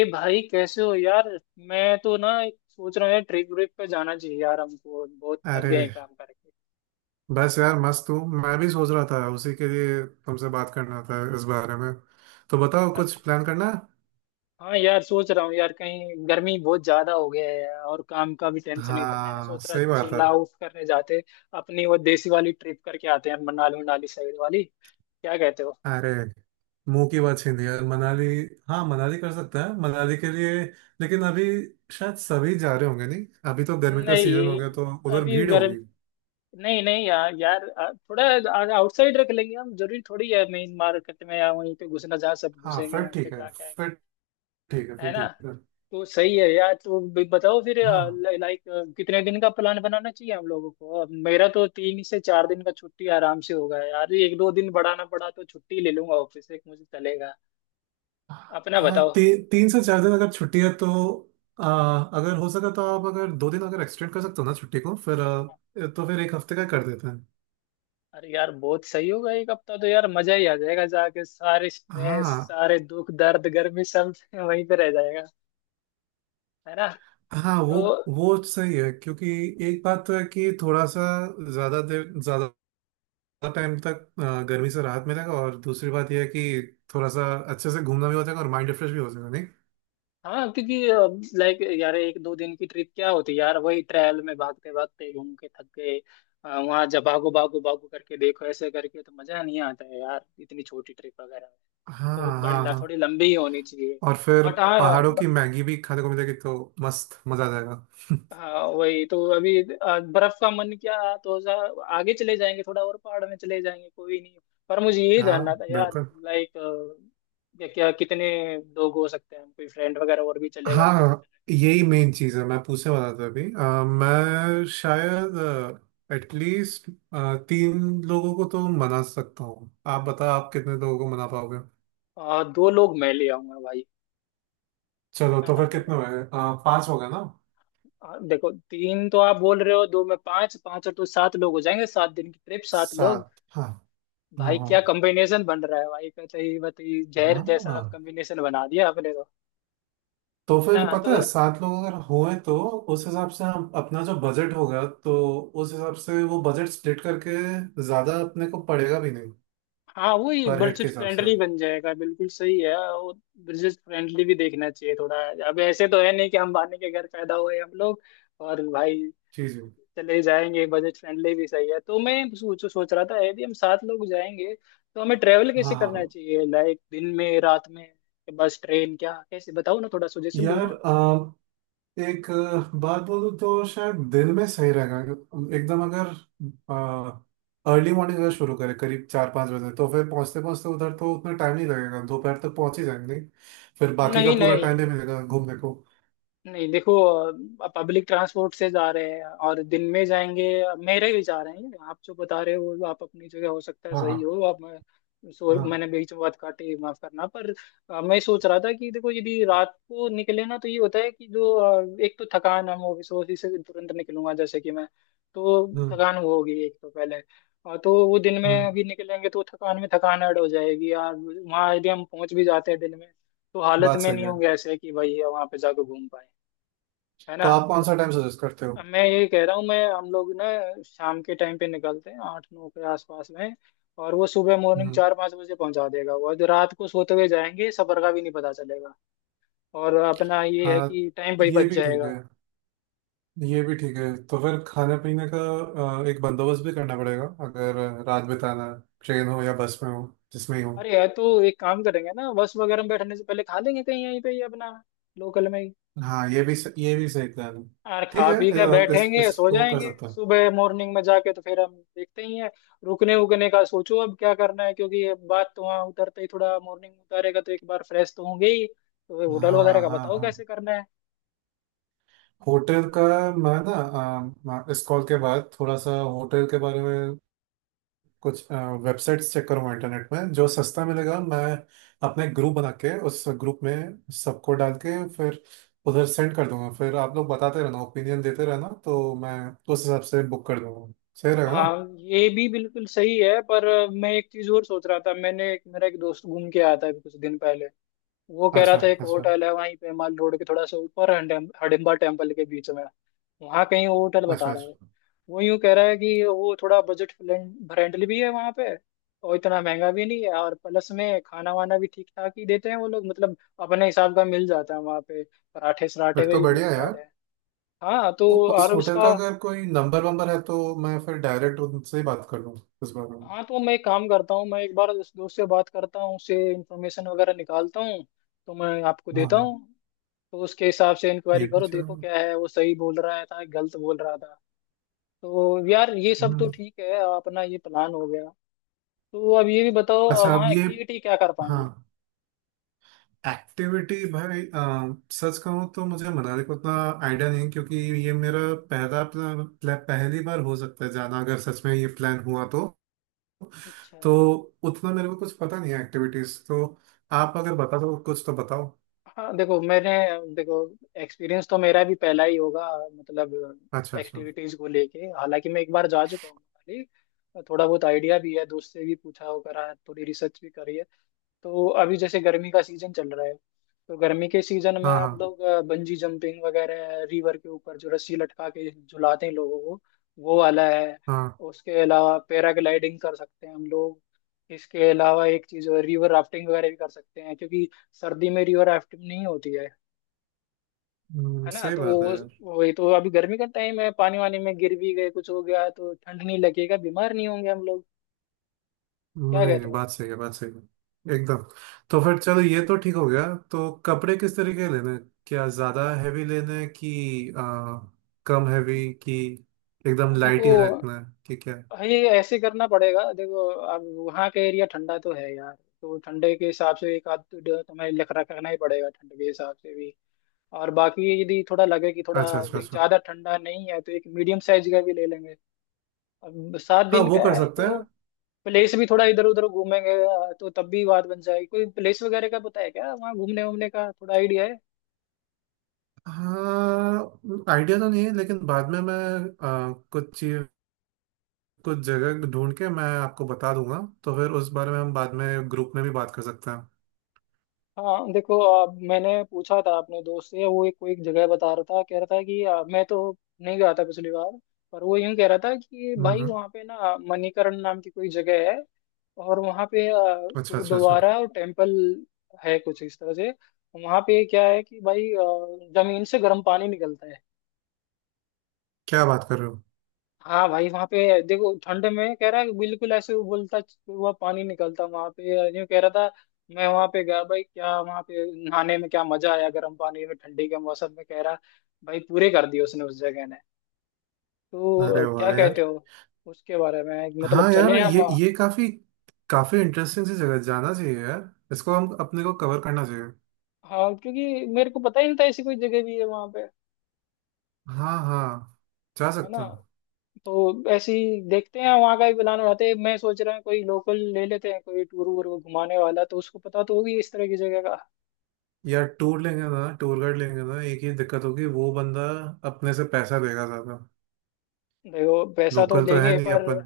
ए भाई कैसे हो यार। मैं तो ना एक सोच रहा हूँ यार, ट्रिप व्रिप पे जाना चाहिए यार, हमको बहुत थक अरे, गए हैं काम करके। बस यार मस्त हूँ। मैं भी सोच रहा था, उसी के लिए तुमसे बात करना था इस बारे में। तो बताओ, अरे कुछ प्लान करना है? हाँ यार सोच रहा हूँ यार, कहीं गर्मी बहुत ज्यादा हो गया है और काम का भी टेंशन इतना है, हाँ सोच रहा सही बात चिल है। आउट करने जाते। अपनी वो देसी वाली ट्रिप करके आते हैं, मनाली, मनाली साइड वाली। क्या कहते हो? अरे, मुंह की बात छीन ली यार, मनाली। हाँ मनाली कर सकते हैं, मनाली के लिए। लेकिन अभी शायद सभी जा रहे होंगे, नहीं? अभी तो गर्मी का सीजन हो नहीं, गया, तो उधर अभी भीड़ गर्म। होगी। नहीं नहीं यार, यार थोड़ा आउटसाइड रख लेंगे हम, जरूरी थोड़ी है मेन मार्केट में या वहीं पे घुसना जहाँ सब हाँ घुसेंगे फिर वहीं पे ठीक है। जाके आएंगे। फिर ठीक है। है फिर ना? ठीक है। तो सही है यार, तो भी बताओ फिर। हाँ लाइक कितने दिन का प्लान बनाना चाहिए हम लोगों को? अब मेरा तो 3 से 4 दिन का छुट्टी आराम से होगा यार, एक दो दिन बढ़ाना पड़ा तो छुट्टी ले लूंगा ऑफिस से, मुझे चलेगा। अपना हाँ, बताओ। तीन से चार दिन अगर छुट्टी है तो। अगर हो सका तो आप अगर दो दिन अगर एक्सटेंड कर सकते हो ना छुट्टी को, फिर तो फिर एक हफ्ते का कर देते हैं। अरे यार बहुत सही होगा एक हफ्ता तो, यार मजा ही आ जाएगा जाके, सारे स्ट्रेस हाँ। सारे दुख दर्द गर्मी सब वहीं पे रह जाएगा। है ना? हाँ, तो वो सही है, क्योंकि एक बात तो है कि थोड़ा सा ज्यादा देर, ज्यादा टाइम तक गर्मी से राहत मिलेगा, और दूसरी बात यह है कि थोड़ा सा अच्छे से घूमना भी हो जाएगा और माइंड रिफ्रेश भी हो जाएगा, नहीं? हाँ, क्योंकि लाइक यार एक दो दिन की ट्रिप क्या होती यार, वही ट्रायल में भागते भागते घूम के थक गए। वहाँ जब भागो भागो भागो करके देखो, ऐसे करके तो मजा नहीं आता है यार इतनी छोटी ट्रिप वगैरह में। हाँ तो हाँ। बड़ा हाँ। थोड़ी लंबी ही होनी चाहिए। और फिर बट हाँ। पहाड़ों की मैगी भी खाने को मिलेगी, तो मस्त मजा आ जाएगा। हाँ वही तो, अभी बर्फ का मन क्या तो आगे चले जाएंगे, थोड़ा और पहाड़ में चले जाएंगे, कोई नहीं। पर मुझे ये जानना था हाँ यार, बिल्कुल। लाइक क्या क्या कितने लोग हो सकते हैं? कोई फ्रेंड वगैरह और भी चलेगा हाँ कैसे? हाँ, यही मेन चीज है, मैं पूछने वाला था अभी। मैं शायद एटलीस्ट तीन लोगों को तो मना सकता हूँ। आप बताओ, आप कितने लोगों को मना पाओगे? दो लोग मैं ले आऊंगा भाई। चलो, है तो ना? फिर तो कितने हुए, पांच हो गए ना? देखो तीन तो आप बोल रहे हो, दो में पांच, पांच और दो सात, लोग हो जाएंगे। 7 दिन की ट्रिप, 7 लोग। सात, हाँ भाई क्या हाँ कॉम्बिनेशन बन रहा है भाई, बताइए बताइए, जहर हाँ। जैसा आप हाँ, कॉम्बिनेशन बना दिया आपने तो। तो है फिर ना? पता है, तो सात लोग अगर हुए तो उस हिसाब से हम अपना जो बजट होगा, तो उस हिसाब से वो बजट स्प्लिट करके ज्यादा अपने को पड़ेगा भी नहीं। हाँ, वही पर हेड के बजट हिसाब से फ्रेंडली बन जाएगा, बिल्कुल सही है वो। बजट फ्रेंडली भी देखना चाहिए थोड़ा, अब ऐसे तो है नहीं कि हम बाने के घर पैदा हुए हम लोग। और भाई चीज। चले जाएंगे, बजट फ्रेंडली भी सही है। तो मैं सोच सोच रहा था यदि हम 7 लोग जाएंगे तो हमें ट्रेवल हाँ कैसे करना हाँ। चाहिए? लाइक दिन में, रात में, बस, ट्रेन, क्या कैसे? बताओ ना, थोड़ा सजेशन दो यार, ना। एक बात बोलूं तो शायद दिन में सही रहेगा। एकदम अगर अर्ली मॉर्निंग अगर शुरू करें करीब चार पाँच बजे, तो फिर पहुंचते पहुंचते उधर तो उतना टाइम नहीं लगेगा, दोपहर तक पहुंच ही जाएंगे। फिर बाकी का नहीं पूरा नहीं, टाइम भी मिलेगा घूमने को। नहीं देखो, पब्लिक ट्रांसपोर्ट से जा रहे हैं और दिन में जाएंगे, मेरे विचार हैं ये। आप जो बता रहे हो आप अपनी जगह हो सकता है हाँ हाँ सही हो आप, सो हाँ। मैंने बीच में बात काटी, माफ करना, पर मैं सोच रहा था कि देखो यदि रात को निकले ना, तो ये होता है कि जो एक तो थकान, हम ऑफिस ऑफिस से तुरंत निकलूंगा जैसे कि मैं, तो हम्म थकान वो होगी एक तो पहले। तो वो दिन में हम्म। अभी निकलेंगे तो थकान में थकान ऐड हो जाएगी यार, वहाँ यदि हम पहुंच भी जाते हैं दिन में तो हालत बात में सही नहीं है। होंगे ऐसे कि भाई वहां पे जाकर घूम पाए। है तो ना? आप कौन सा टाइम सजेस्ट करते हो? मैं ये कह रहा हूँ, मैं हम लोग ना शाम के टाइम पे निकलते हैं 8-9 के आसपास में और वो सुबह मॉर्निंग हम्म। 4-5 बजे पहुंचा देगा वो, और जो रात को सोते हुए जाएंगे सफर का भी नहीं पता चलेगा। और अपना ये है हाँ, कि टाइम भाई ये बच भी ठीक जाएगा। है। ये भी ठीक है। तो फिर खाने पीने का एक बंदोबस्त भी करना पड़ेगा, अगर रात बिताना है, ट्रेन हो या बस में हो, जिसमें ही हो। अरे यार, तो एक काम करेंगे ना, बस वगैरह में बैठने से पहले खा लेंगे कहीं यहीं पे ही अपना, लोकल में। हाँ, ये भी ये भी सही प्लान है। यार ठीक खा है, पी के इस बैठेंगे, सो इसको कर जाएंगे, सकता हूँ। सुबह मॉर्निंग में जाके तो फिर हम देखते ही हैं। रुकने उकने का सोचो अब क्या करना है, क्योंकि ये बात तो वहाँ उतरते ही, थोड़ा मॉर्निंग में उतारेगा तो एक बार फ्रेश तो होंगे ही। तो होटल वगैरह हाँ का हाँ बताओ हाँ। कैसे करना है। होटल का, मैं ना इस कॉल के बाद थोड़ा सा होटल के बारे में कुछ वेबसाइट्स चेक करूँगा इंटरनेट में, जो सस्ता मिलेगा। मैं अपने ग्रुप बना के उस ग्रुप में सबको डाल के फिर उधर सेंड कर दूंगा। फिर आप लोग बताते रहना, ओपिनियन देते रहना, तो मैं उस हिसाब से बुक कर दूंगा। सही रहेगा हाँ ना? ये भी बिल्कुल सही है, पर मैं एक चीज और सोच रहा था। मैंने एक, मेरा एक दोस्त घूम के आया था अभी कुछ दिन पहले, वो कह रहा अच्छा था एक अच्छा। होटल है वहीं पे माल रोड के थोड़ा सा ऊपर, हडिम्बा टेम्पल के बीच में वहाँ कहीं वो होटल अच्छा बता रहा है। अच्छा। वो यूं कह रहा है कि वो थोड़ा बजट फ्रेंडली भी है वहाँ पे, और इतना महंगा भी नहीं है, और प्लस में खाना वाना भी ठीक ठाक ही देते हैं वो लोग, मतलब अपने हिसाब का मिल जाता है वहाँ पे, पराठे सराठे फिर तो भी बढ़िया मिल है यार। जाते हैं। हाँ तो, उस और होटल का उसका, अगर कोई नंबर वंबर है, तो मैं फिर डायरेक्ट उनसे ही बात कर लूँ इस बारे में। हाँ तो मैं एक काम करता हूँ, मैं एक बार उस दोस्त से बात करता हूँ, उससे इंफॉर्मेशन वगैरह निकालता हूँ, तो मैं आपको हाँ देता हाँ। हूँ, तो उसके हिसाब से ये इंक्वायरी भी करो, देखो चलेगा। क्या है, वो सही बोल रहा था गलत बोल रहा था। तो यार ये सब तो हम्म। ठीक है, अपना ये प्लान हो गया। तो अब ये भी बताओ अब अच्छा, अब वहाँ ये। एक्टिविटी क्या कर हाँ। पाएंगे? एक्टिविटी भाई, सच कहूँ तो मुझे मनाली का उतना आइडिया नहीं है, क्योंकि ये मेरा पहली बार हो सकता है जाना, अगर सच में ये प्लान हुआ तो। अच्छा, तो उतना मेरे को कुछ पता नहीं है एक्टिविटीज तो। आप अगर बता दो कुछ तो बताओ। हाँ देखो, मैंने देखो, एक्सपीरियंस तो मेरा भी पहला ही होगा, मतलब अच्छा अच्छा। एक्टिविटीज को लेके, हालांकि मैं एक बार जा चुका हूँ मनाली, थोड़ा बहुत आइडिया भी है, दोस्त से भी पूछा हो करा है, थोड़ी रिसर्च भी करी है। तो अभी जैसे गर्मी का सीजन चल रहा है, तो गर्मी के सीजन में हाँ हाँ हम लोग बंजी जंपिंग वगैरह, रिवर के ऊपर जो रस्सी लटका के झुलाते हैं लोगों को, वो वाला है। हाँ। उसके अलावा पैराग्लाइडिंग कर सकते हैं हम लोग। इसके अलावा एक चीज, रिवर राफ्टिंग वगैरह भी कर सकते हैं, क्योंकि सर्दी में रिवर राफ्टिंग नहीं होती है। है ना? सही तो बात है। वो, वही तो, अभी गर्मी का टाइम है, पानी वानी में गिर भी गए कुछ हो गया तो ठंड नहीं लगेगा, बीमार नहीं होंगे हम लोग। क्या नहीं कहते नहीं, हो? बात सही है, बात सही है एकदम। तो फिर चलो, ये तो ठीक हो गया। तो कपड़े किस तरीके लेने हैं? क्या ज्यादा हैवी लेने हैं, कि कम हैवी, कि एकदम देखो लाइट ही रखना है, कि क्या? भाई ऐसे करना पड़ेगा, देखो अब वहाँ का एरिया ठंडा तो है यार, तो ठंडे के हिसाब से एक आध तो जो तुम्हें लग रखा करना ही पड़ेगा, ठंड के हिसाब से भी। और बाकी यदि थोड़ा लगे कि थोड़ा अच्छा अच्छा अच्छा। ज्यादा ठंडा नहीं है, तो एक मीडियम साइज का भी ले लेंगे। अब सात हाँ, दिन वो का कर है सकते तो हैं। प्लेस भी थोड़ा इधर उधर घूमेंगे, तो तब भी बात बन जाएगी। कोई प्लेस वगैरह का पता है क्या, वहाँ घूमने वूमने का थोड़ा आइडिया है? हाँ, आइडिया तो नहीं है, लेकिन बाद में मैं आ, कुछ चीज कुछ जगह ढूंढ के मैं आपको बता दूंगा, तो फिर उस बारे में हम बाद में ग्रुप में भी बात कर सकते हैं। हाँ देखो, मैंने पूछा था अपने दोस्त से, वो एक कोई एक जगह बता रहा था, कह रहा था कि मैं तो नहीं गया था पिछली बार, पर वो यूं कह रहा था कि भाई हम्म। वहाँ पे ना मणिकरण नाम की कोई जगह है, और वहाँ पे अच्छा अच्छा अच्छा। गुरुद्वारा और टेम्पल है कुछ इस तरह से। वहाँ पे क्या है कि भाई जमीन से गर्म पानी निकलता है। क्या बात कर रहे हो? हाँ भाई, वहां पे देखो ठंड में कह रहा है कि बिल्कुल ऐसे उबलता हुआ पानी निकलता वहां पे, यूं कह रहा था। मैं वहां पे गया भाई, क्या वहां पे नहाने में क्या मजा आया, गर्म पानी में ठंडी के मौसम में, कह रहा भाई पूरे कर दिए उसने उस जगह ने। तो अरे क्या वाह कहते यार। हो उसके बारे में, मतलब हाँ यार, चले हम ये वहाँ? काफी काफी इंटरेस्टिंग सी जगह, जाना चाहिए यार, इसको हम अपने को कवर करना चाहिए। हाँ, क्योंकि मेरे को पता ही नहीं था ऐसी कोई जगह भी है वहां पे। हाँ हाँ। जा है ना? सकते हैं। तो ऐसे ही देखते हैं, वहां का भी प्लान बनाते हैं। मैं सोच रहा हूँ कोई लोकल ले लेते हैं कोई टूर वूर को घुमाने वाला, तो उसको पता तो होगी इस तरह की जगह का। यार, टूर लेंगे ना, टूर गाइड लेंगे ना, एक ही दिक्कत होगी, वो बंदा अपने से पैसा देगा ज्यादा। देखो पैसा तो लोकल तो है देंगे, नहीं पर अपन।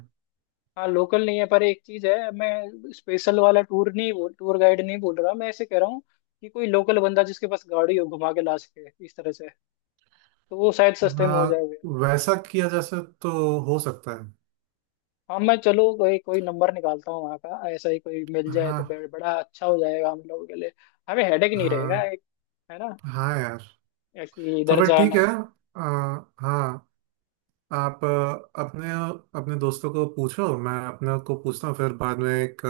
हाँ लोकल नहीं है पर एक चीज है, मैं स्पेशल वाला टूर नहीं बोल, टूर गाइड नहीं बोल रहा, मैं ऐसे कह रहा हूँ कि कोई लोकल बंदा जिसके पास गाड़ी हो, घुमा के ला सके इस तरह से, तो वो शायद सस्ते में हो हाँ, जाएगा। वैसा किया जा सक तो हो सकता है। हाँ मैं, चलो कोई कोई नंबर निकालता हूँ वहाँ का, ऐसा ही कोई मिल जाए तो हाँ। बड़ा अच्छा हो जाएगा हम लोगों के लिए, हमें हेडेक नहीं रहेगा हाँ। एक। है ना, हाँ यार। कि तो इधर फिर ठीक जाना है। है। आ, हाँ। आप अपने अपने दोस्तों को पूछो, मैं अपने को पूछता हूँ, फिर बाद में एक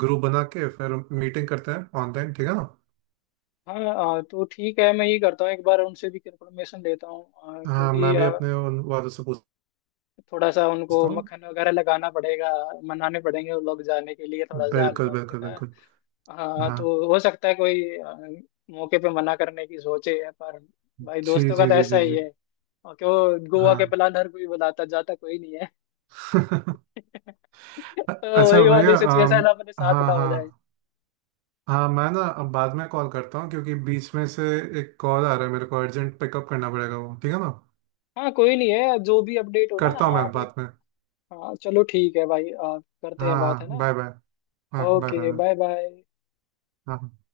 ग्रुप बना के फिर मीटिंग करते हैं ऑनलाइन, ठीक है ना? हाँ हाँ, तो ठीक है, मैं ये करता हूँ, एक बार उनसे भी कंफर्मेशन लेता हूँ, हाँ, हाँ, क्योंकि मैं भी अपने उन वालों से थोड़ा सा उनको पूछता हूँ। मक्खन वगैरह लगाना पड़ेगा, मनाने पड़ेंगे वो लोग जाने के लिए, थोड़ा सा बिल्कुल हल्का बिल्कुल फुल्का। बिल्कुल। हाँ हाँ तो हो सकता है कोई मौके पे मना करने की सोचे है, पर भाई जी दोस्तों का जी तो जी ऐसा जी ही जी। है। और क्यों, गोवा के हाँ। प्लान हर कोई बनाता, जाता कोई नहीं है। तो अच्छा वही वाली भैया, सिचुएशन अपने साथ ना हाँ हो जाए। हाँ। हाँ, मैं ना अब बाद में कॉल करता हूँ, क्योंकि बीच में से एक कॉल आ रहा है, मेरे को अर्जेंट पिकअप करना पड़ेगा, वो ठीक है ना? हाँ कोई नहीं है, जो भी अपडेट हो ना करता हूँ मैं आप, एक, बाद में। हाँ चलो ठीक है भाई, आप करते हाँ हैं बात, है हाँ, ना। Bye bye. हाँ बाय बाय। ओके हाँ। Bye bye. हाँ।